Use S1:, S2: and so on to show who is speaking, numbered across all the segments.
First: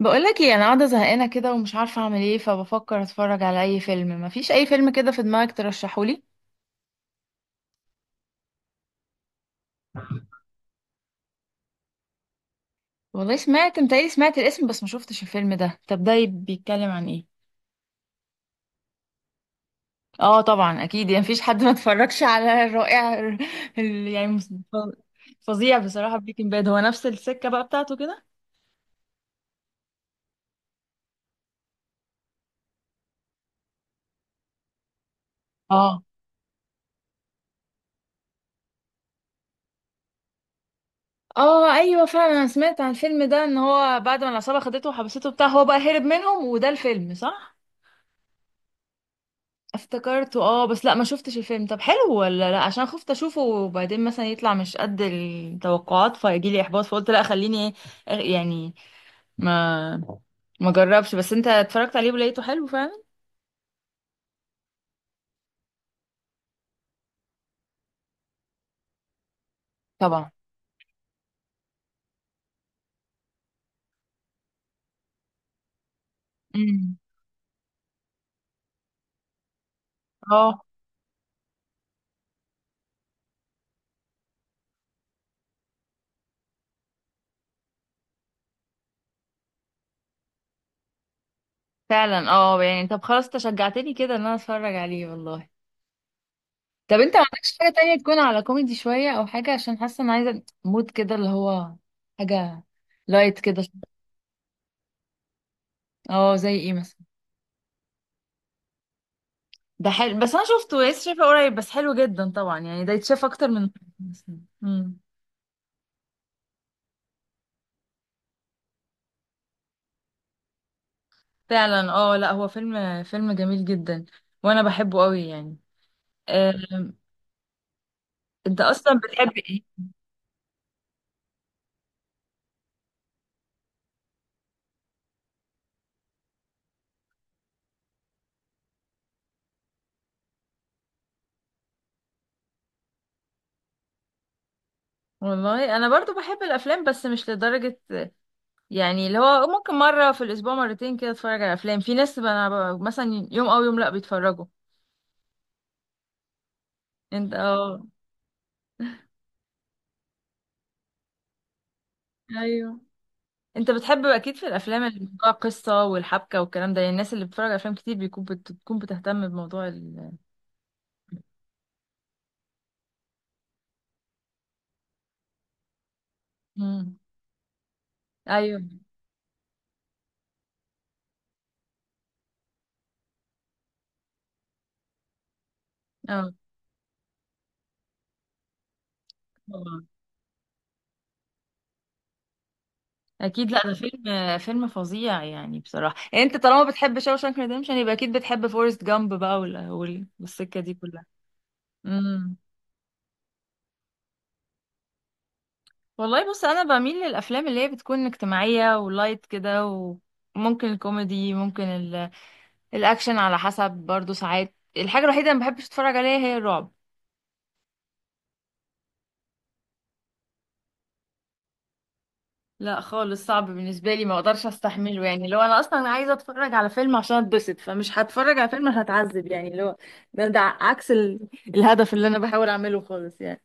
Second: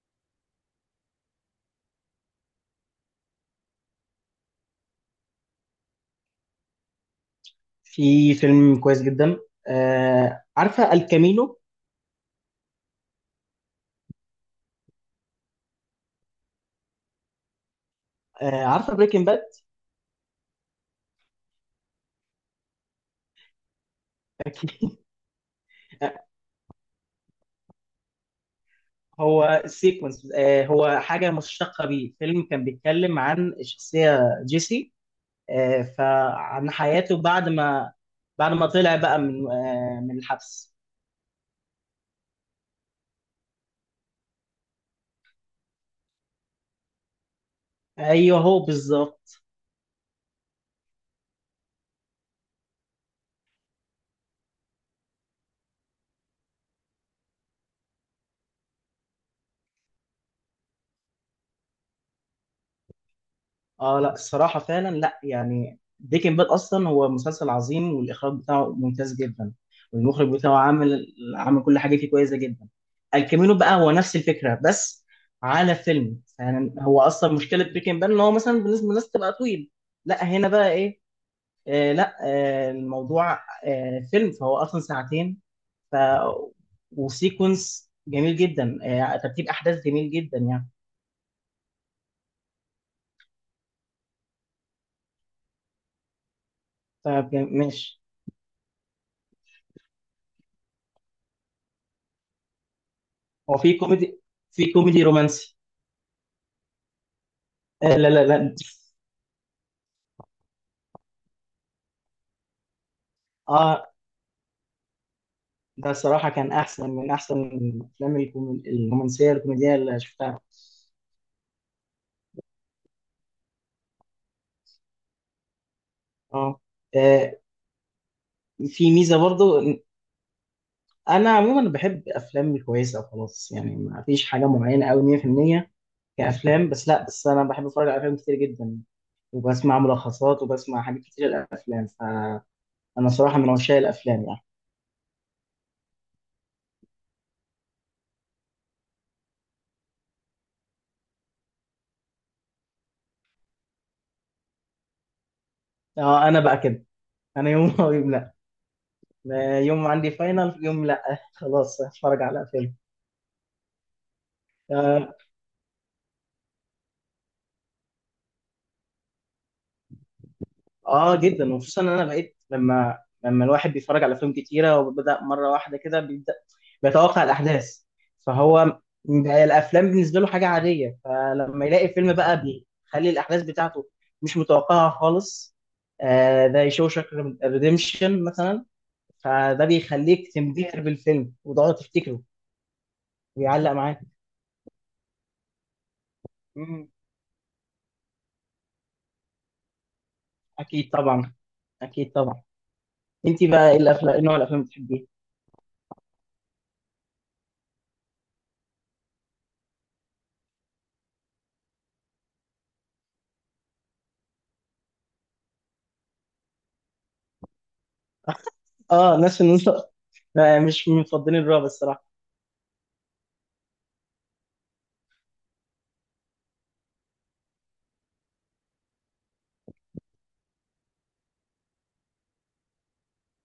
S1: بقولك ايه، انا قاعده زهقانه كده ومش عارفه اعمل ايه، فبفكر اتفرج على اي فيلم. مفيش اي فيلم كده في دماغك ترشحولي؟
S2: في فيلم كويس جدا. آه، عارفه الكامينو؟
S1: والله سمعت، متهيألي سمعت الاسم بس ما شفتش الفيلم ده. طب ده بيتكلم عن ايه؟
S2: آه، عارفه بريكنج باد؟
S1: اه طبعا اكيد، يعني مفيش حد ما اتفرجش على الرائع ال- يعني مس-
S2: اكيد.
S1: فظيع بصراحه، بريكنج باد هو نفس السكه بقى بتاعته كده.
S2: هو سيكونس، هو حاجه مشتقه بيه، فيلم كان بيتكلم عن الشخصيه جيسي.
S1: اه،
S2: فعن حياته بعد ما بعد ما طلع بقى من من الحبس.
S1: اه، ايوه فعلا، انا سمعت عن الفيلم ده ان هو بعد ما العصابه خدته وحبسته بتاع، هو بقى هرب منهم وده الفيلم صح؟
S2: ايوه هو بالظبط.
S1: افتكرته اه، بس لا، ما شفتش الفيلم. طب حلو ولا لا؟ عشان خفت اشوفه وبعدين مثلا يطلع مش قد التوقعات فيجي لي احباط. فقلت لا خليني، أغ- يعني ما ما جربش. بس انت اتفرجت عليه ولقيته حلو فعلا؟
S2: اه لا الصراحة فعلا، لا يعني بريكنج باد اصلا هو مسلسل عظيم، والاخراج بتاعه ممتاز جدا،
S1: طبعا.
S2: والمخرج بتاعه عامل عامل كل حاجة فيه كويسة جدا. الكامينو بقى هو نفس الفكرة، بس على فيلم. يعني
S1: امم.
S2: هو اصلا مشكلة بريكنج باد ان هو مثلا بالنسبة للناس تبقى طويل، لا هنا
S1: اه
S2: بقى ايه، آه لا آه الموضوع فيلم، فهو اصلا ساعتين. ف وسيكونس جميل جدا، آه، ترتيب احداث جميل جدا يعني.
S1: فعلا، اه يعني طب خلاص، انت شجعتني كده ان انا اتفرج عليه والله. طب انت ما عندكش حاجة تانية
S2: فماشي.
S1: تكون على كوميدي شوية، او حاجة عشان حاسة ان عايزة مود كده اللي هو حاجة لايت
S2: هو
S1: كده.
S2: في كوميدي، في كوميدي رومانسي.
S1: اه زي ايه مثلا؟
S2: لا.
S1: ده حلو، بس انا شفته لسه، شايفه قريب، بس حلو جدا طبعا يعني، ده يتشاف اكتر من...
S2: اه
S1: امم.
S2: ده صراحة كان أحسن من أحسن الأفلام الرومانسية الكوميدية اللي شفتها.
S1: فعلا اه، لا هو فيلم جميل جدا، وانا بحبه قوي يعني. آه،
S2: اه، آه،
S1: انت
S2: في
S1: اصلا
S2: ميزة
S1: بتحب
S2: برضو
S1: ايه؟
S2: إن أنا عموما بحب أفلام كويسة وخلاص، يعني ما فيش حاجة معينة أوي 100% كأفلام. بس لا، بس أنا بحب أتفرج على أفلام كتير جدا، وبسمع ملخصات وبسمع حاجات كتير للأفلام، فأنا صراحة من عشاق الأفلام يعني.
S1: والله انا برضو بحب الافلام بس مش لدرجه، يعني اللي هو ممكن مره في الاسبوع مرتين كده اتفرج على افلام. في ناس بقى- انا ب- مثلا يوم او يوم لا بيتفرجوا.
S2: اه، أنا بقى كده،
S1: انت
S2: أنا يوم
S1: اه،
S2: أو يوم لا. لا، يوم عندي فاينل، يوم لا خلاص هتفرج على فيلم.
S1: ايوه، انت بتحب اكيد في الافلام اللي
S2: آه،
S1: فيها قصه والحبكه والكلام ده، يعني الناس اللي بتتفرج على افلام كتير بيكون بت- بتكون بتهتم بموضوع ال...
S2: اه جدا. وخصوصا ان انا بقيت، لما الواحد بيتفرج على افلام كتيره وبدا مره واحده كده، بيبدا
S1: مم.
S2: بيتوقع الاحداث.
S1: ايوه
S2: فهو بقى الافلام بالنسبه له حاجه عاديه، فلما يلاقي فيلم بقى بيخلي الاحداث بتاعته مش متوقعه خالص،
S1: اه،
S2: آه ده شوشك ريديمشن مثلا، فده
S1: طبعا
S2: بيخليك تنبهر بالفيلم وتقعد تفتكره
S1: اكيد، لا
S2: ويعلق
S1: ده
S2: معاك.
S1: فيلم فظيع يعني بصراحه. يعني انت طالما
S2: مم،
S1: بتحب شاوشانك ريديمشن يبقى اكيد بتحب فورست جامب بقى وال- وال- والسكه دي
S2: اكيد
S1: كلها.
S2: طبعا. اكيد
S1: امم.
S2: طبعا. انت بقى ايه الافلام، إيه نوع الافلام اللي بتحبيها؟
S1: والله بص، انا بميل للافلام اللي هي بتكون اجتماعيه ولايت كده، وممكن الكوميدي، ممكن ال... الاكشن على حسب، برضو ساعات الحاجه الوحيده اللي ما بحبش اتفرج عليها هي الرعب.
S2: اه الناس اللي آه، مش مفضلين الرعب الصراحه.
S1: لا خالص، صعب بالنسبة لي، ما اقدرش استحمله. يعني لو انا اصلا عايزة اتفرج على فيلم عشان اتبسط فمش هتفرج على فيلم هتعذب، يعني اللي هو ده عكس ال... الهدف اللي انا بحاول اعمله خالص يعني.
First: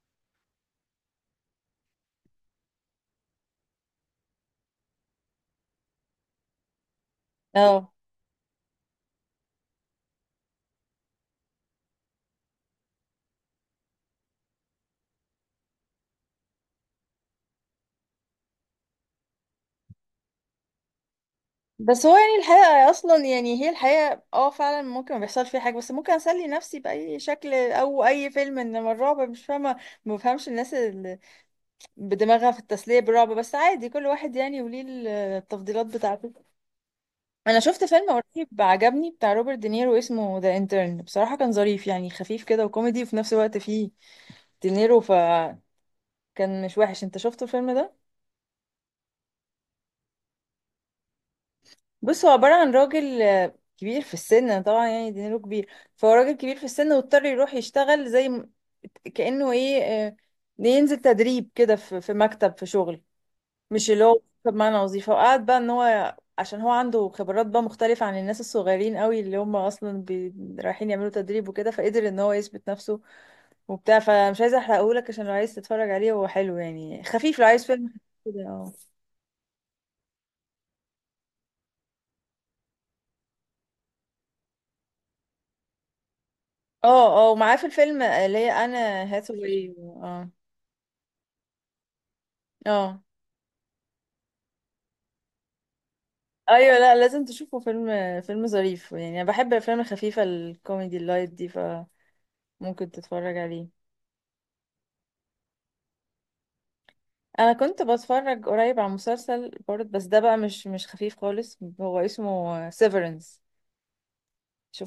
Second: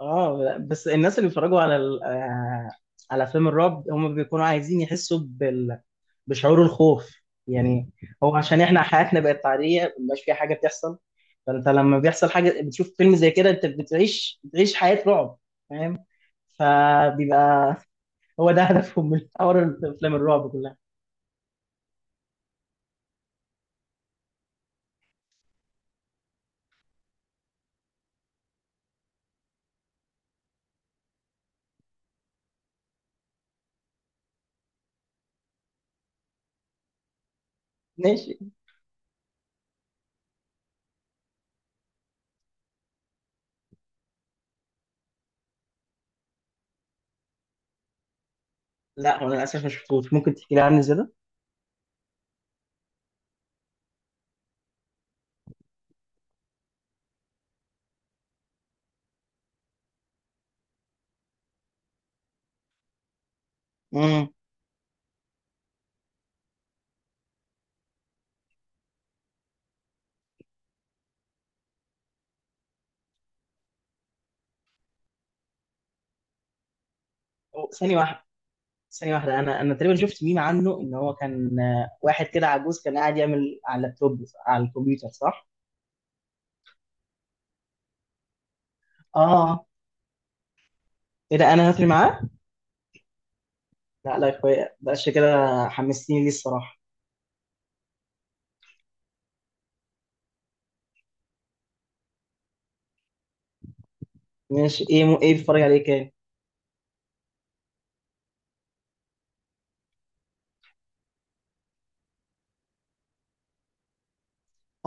S2: اه، بس الناس اللي بيتفرجوا على ال... آه، على فيلم الرعب، هم بيكونوا عايزين يحسوا بال... بشعور الخوف يعني.
S1: اه
S2: هو عشان احنا حياتنا بقت عاديه، مبقاش فيها حاجه بتحصل، فانت لما بيحصل حاجه بتشوف فيلم زي كده، انت بتعيش حياه رعب، فاهم؟ فبيبقى هو ده هدفهم من حوار افلام الرعب كلها.
S1: بس هو يعني الحقيقة اصلا، يعني هي الحقيقة، اه فعلا ممكن ما بيحصل فيها حاجة، بس ممكن اسلي نفسي بأي شكل او اي فيلم. انما الرعب مش فاهمة، ما بفهمش الناس اللي بدماغها في التسلية بالرعب، بس عادي كل واحد يعني، وليه التفضيلات بتاعته. انا شفت فيلم
S2: ماشي.
S1: قريب عجبني بتاع روبرت دينيرو، اسمه ذا انترن. بصراحة كان ظريف يعني، خفيف كده وكوميدي، وفي نفس الوقت فيه دينيرو، فكان مش وحش. انت شفته الفيلم ده؟
S2: لا هو انا للاسف ما شفتوش، ممكن تحكي لي عنه زياده.
S1: بص، هو عبارة عن راجل كبير في السن. طبعا يعني دينيرو كبير، فهو راجل كبير في السن، واضطر يروح يشتغل كأنه ايه، ينزل تدريب كده في مكتب في شغل، مش اللي هو
S2: امم،
S1: بمعنى وظيفة. وقعد بقى ان هو عشان هو عنده خبرات بقى مختلفة عن الناس الصغيرين قوي اللي هم اصلا رايحين يعملوا تدريب. وكده فقدر ان هو يثبت نفسه وبتاع، فمش عايزة احرقهولك، عشان لو عايز تتفرج عليه هو حلو يعني، خفيف، لو عايز فيلم
S2: ثانيه واحده.
S1: خفيف كده. اه،
S2: ثانية واحدة أنا تقريبا شفت ميم عنه، إن هو كان آه، واحد كده عجوز كان قاعد يعمل على اللابتوب، على الكمبيوتر، صح؟
S1: اه، اه، ومعاه في الفيلم اللي هي انا
S2: آه،
S1: هاثاواي اه.
S2: إيه ده، أنا هاتري معاه؟
S1: اه
S2: لا يا أخويا بقاش كده، حمستني ليه
S1: ايوه،
S2: الصراحة.
S1: لا لازم تشوفه، فيلم ظريف يعني، انا بحب الافلام الخفيفة الكوميدي اللايت دي فممكن تتفرج عليه.
S2: ماشي. إيه م... إيه بتتفرج عليه كان؟
S1: انا كنت بتفرج قريب على مسلسل برضه، بس ده بقى مش خفيف خالص، هو اسمه سيفرنس،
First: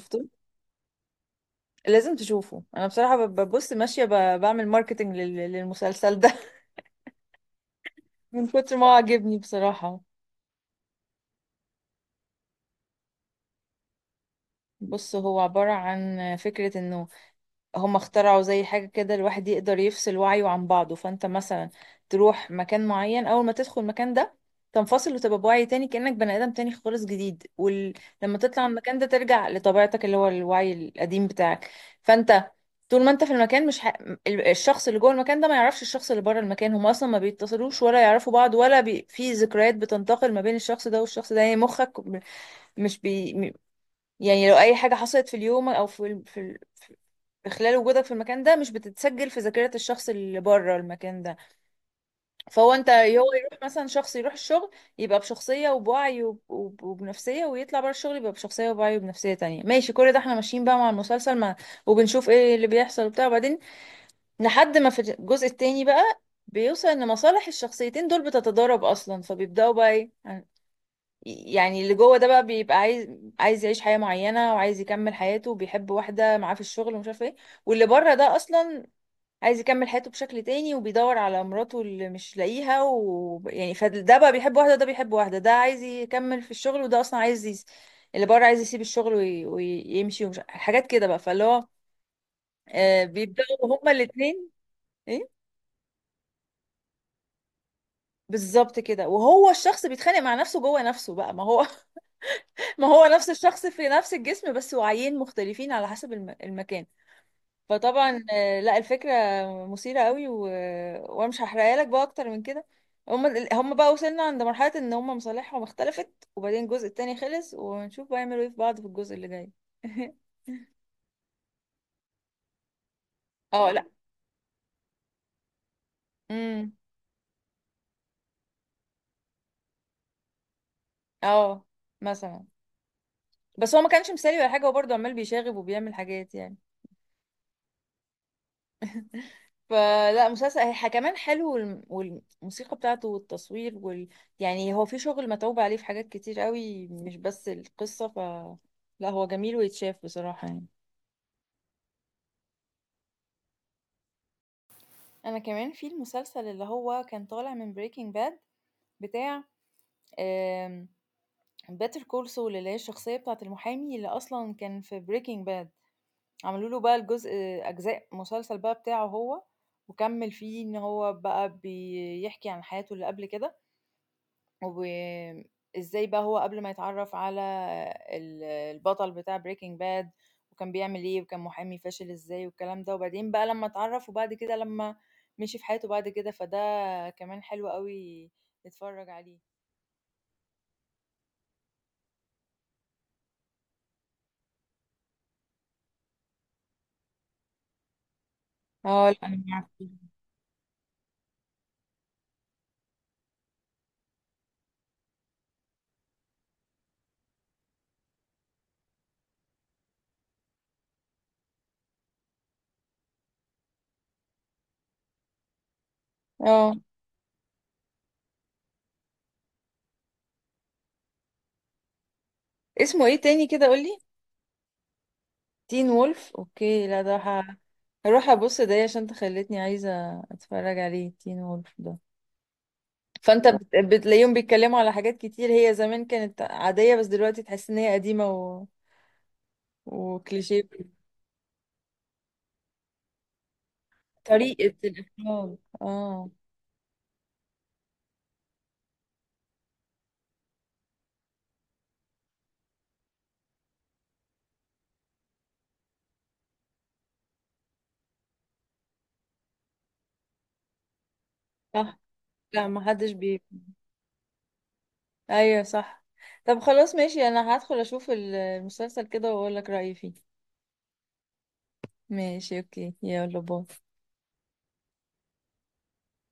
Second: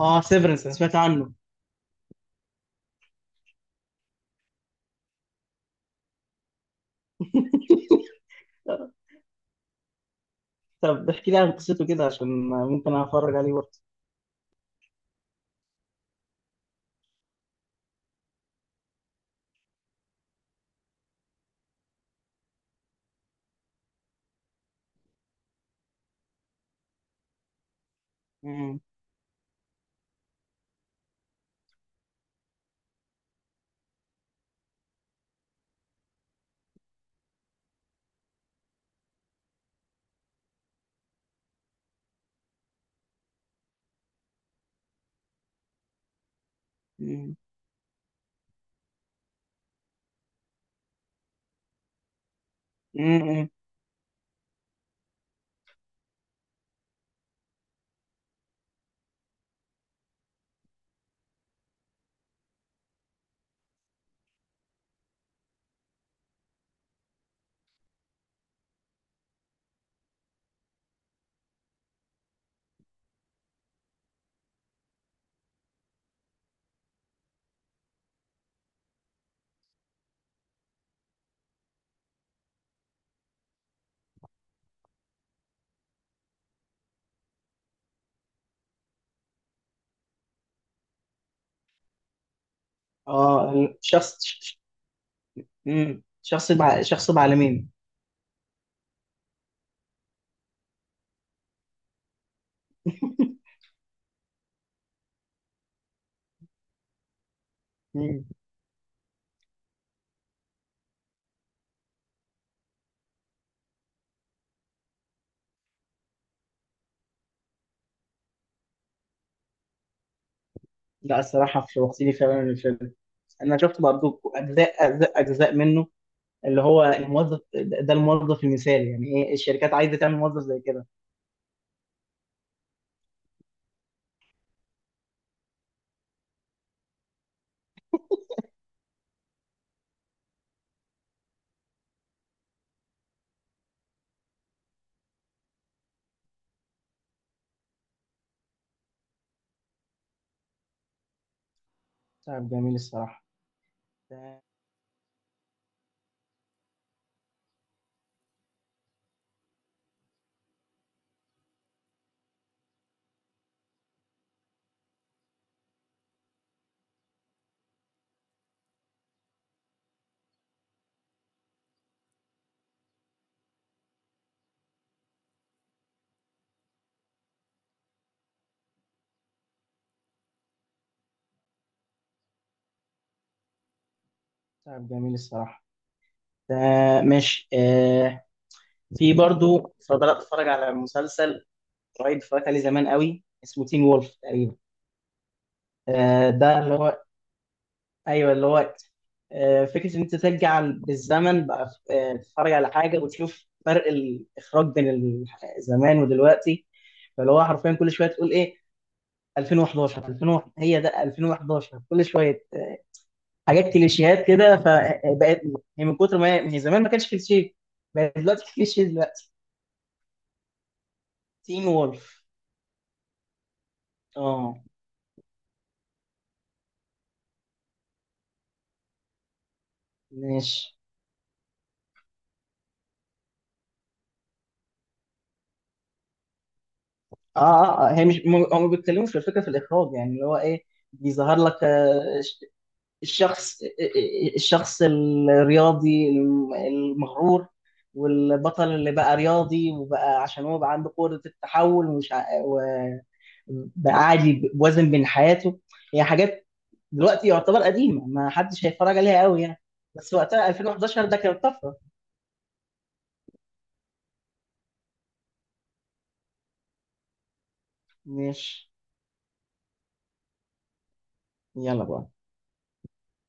S2: آه سيفرنس، أنا سمعت عنه.
S1: لازم تشوفه. انا بصراحة ببص ماشية بعمل ماركتنج للمسلسل ده، من كتر ما هو عجبني بصراحة.
S2: طب احكي لي عن قصته كده، عشان ممكن أتفرج عليه برضه.
S1: بص، هو عبارة عن فكرة انه هم اخترعوا زي حاجة كده، الواحد يقدر يفصل وعيه عن بعضه. فانت مثلا تروح مكان معين، اول ما تدخل المكان ده تنفصل وتبقى بوعي تاني كأنك بني آدم تاني خالص جديد. ولما تطلع من
S2: مم.
S1: المكان ده ترجع لطبيعتك اللي هو الوعي القديم بتاعك. فانت طول ما انت في المكان مش ح... الشخص اللي جوه المكان ده ما يعرفش الشخص اللي بره المكان. هم اصلا ما بيتصلوش ولا يعرفوا بعض ولا في ذكريات بتنتقل ما بين الشخص ده والشخص ده، يعني مخك م- مش بي... م- يعني لو اي حاجة حصلت في اليوم او
S2: مم.
S1: خلال وجودك في المكان ده مش بتتسجل في ذاكرة الشخص اللي بره المكان ده. فهو انت هو،
S2: مم.
S1: يروح مثلا شخص يروح الشغل يبقى بشخصية وبوعي وبنفسية، ويطلع بره الشغل يبقى بشخصية وبوعي وبنفسية تانية. ماشي، كل ده احنا ماشيين بقى مع المسلسل مع، وبنشوف ايه اللي بيحصل وبتاع. وبعدين لحد ما في الجزء التاني بقى بيوصل ان مصالح الشخصيتين دول بتتضارب اصلا، فبيبدأوا بقى ايه، يعني اللي جوه ده بقى بيبقى عايز يعيش حياة معينة، وعايز يكمل حياته وبيحب واحدة معاه في الشغل ومش عارف ايه. واللي بره ده اصلا عايز يكمل حياته بشكل تاني وبيدور على مراته اللي مش لاقيها و... يعني، فده بقى بيحب واحدة وده بيحب واحدة، ده عايز يكمل في الشغل وده أصلا عايز اللي بره عايز يسيب الشغل ويمشي ومش حاجات كده بقى. فاللي هو آه
S2: آه،
S1: بيبدأوا هما
S2: شخص
S1: الاتنين. ايه
S2: شخص بعالمين.
S1: بالظبط كده. وهو الشخص بيتخانق مع نفسه جوه نفسه بقى. ما هو، ما هو نفس الشخص في نفس الجسم بس وعيين مختلفين على حسب المكان.
S2: مم.
S1: فطبعا لا، الفكرة مثيرة قوي و... وانا مش هحرقها لك بقى اكتر من كده. هم هم بقى وصلنا عند مرحلة ان هم مصالحهم اختلفت. وبعدين الجزء التاني خلص ونشوف بقى يعملوا ايه في بعض في الجزء اللي جاي.
S2: لا الصراحة شوقتني فعلا الفيلم. انا
S1: اه
S2: شفت
S1: لا،
S2: برضو اجزاء اجزاء منه، اللي
S1: امم،
S2: هو الموظف ده، ده الموظف المثالي يعني، ايه الشركات عايزه تعمل موظف زي كده.
S1: اه مثلا، بس هو ما كانش مثالي ولا حاجة، هو برضه عمال بيشاغب وبيعمل حاجات يعني. فلا، مسلسل هي كمان حلو والموسيقى بتاعته والتصوير وال... يعني هو في شغل متعوب عليه في حاجات كتير قوي مش بس القصة. ف لا هو جميل ويتشاف بصراحة يعني.
S2: تعب جميل
S1: أنا كمان في
S2: الصراحه
S1: المسلسل اللي هو كان
S2: ده.
S1: طالع من Breaking Bad بتاع، آمم Better Call Saul، اللي هي الشخصية بتاعة المحامي اللي أصلًا كان في Breaking Bad، عملوا له بقى أجزاء مسلسل بقى بتاعه هو، وكمّل فيه إن هو بقى بيحكي عن حياته اللي قبل كده. وآمم، إزاي بقى هو قبل ما يتعرّف على البطل بتاع Breaking Bad، وكان بيعمل إيه، وكان محامي فاشل إزاي والكلام ده. وبعدين بقى لمّا اتعرّف وبعد كده لمّا مشي في حياته بعد كده، فده كمان حلو
S2: تعب جميل
S1: أوي
S2: الصراحه
S1: نتفرّج عليه.
S2: ده. ماشي. آه، في برضو بدات اتفرج على مسلسل قريب، اتفرجت عليه زمان قوي، اسمه تين وولف تقريبا.
S1: لأ
S2: آه،
S1: أنا
S2: ده اللي
S1: عارفاه،
S2: هو، ايوه اللي هو، آه، فكره ان انت ترجع بالزمن بقى، آه، تتفرج على حاجه وتشوف فرق الاخراج بين ال- زمان ودلوقتي. فاللي هو حرفيا كل شويه تقول ايه، 2011 2001، هي ده 2011، كل شويه
S1: آه،
S2: حاجات كليشيهات كده. فبقت هي من كتر ما هي من زمان، ما كانش كليشيه، بقت دلوقتي كليشيه دلوقتي.
S1: اسمه إيه تاني كده قُل لي؟
S2: تين وولف.
S1: Teen Wolf أوكي، لأ ده
S2: اه
S1: هاروح أبُص ده عشان أنت خلّيتني عايزة أتفرّج عليه Teen Wolf ده. فانت
S2: ماشي.
S1: بتلاقيهم بيتكلموا على حاجات كتير هي زمان كانت عادية بس دلوقتي تحس ان هي قديمة و...
S2: اه
S1: وكليشيه.
S2: اه آه، هي مش هم بيتكلموا في الفكره في الاخراج، يعني اللي هو ايه بيظهر لك،
S1: طريقة
S2: آه، ش-
S1: الإخراج اه،
S2: الشخص آه، آه، الشخص الرياضي المغرور، والبطل اللي بقى رياضي وبقى عشان هو بقى عنده قدره التحول، ومش بقى عادي، ب- وزن بين حياته. هي حاجات دلوقتي يعتبر قديمة، ما حدش
S1: صح،
S2: هيتفرج عليها قوي يعني.
S1: لا ما حدش
S2: بس
S1: بي،
S2: وقتها 2011 ده كانت طفرة.
S1: ايوه صح. طب خلاص ماشي، انا هدخل اشوف المسلسل كده واقول لك رأيي فيه.
S2: مش
S1: ماشي اوكي، يلا باي.
S2: يلا بقى.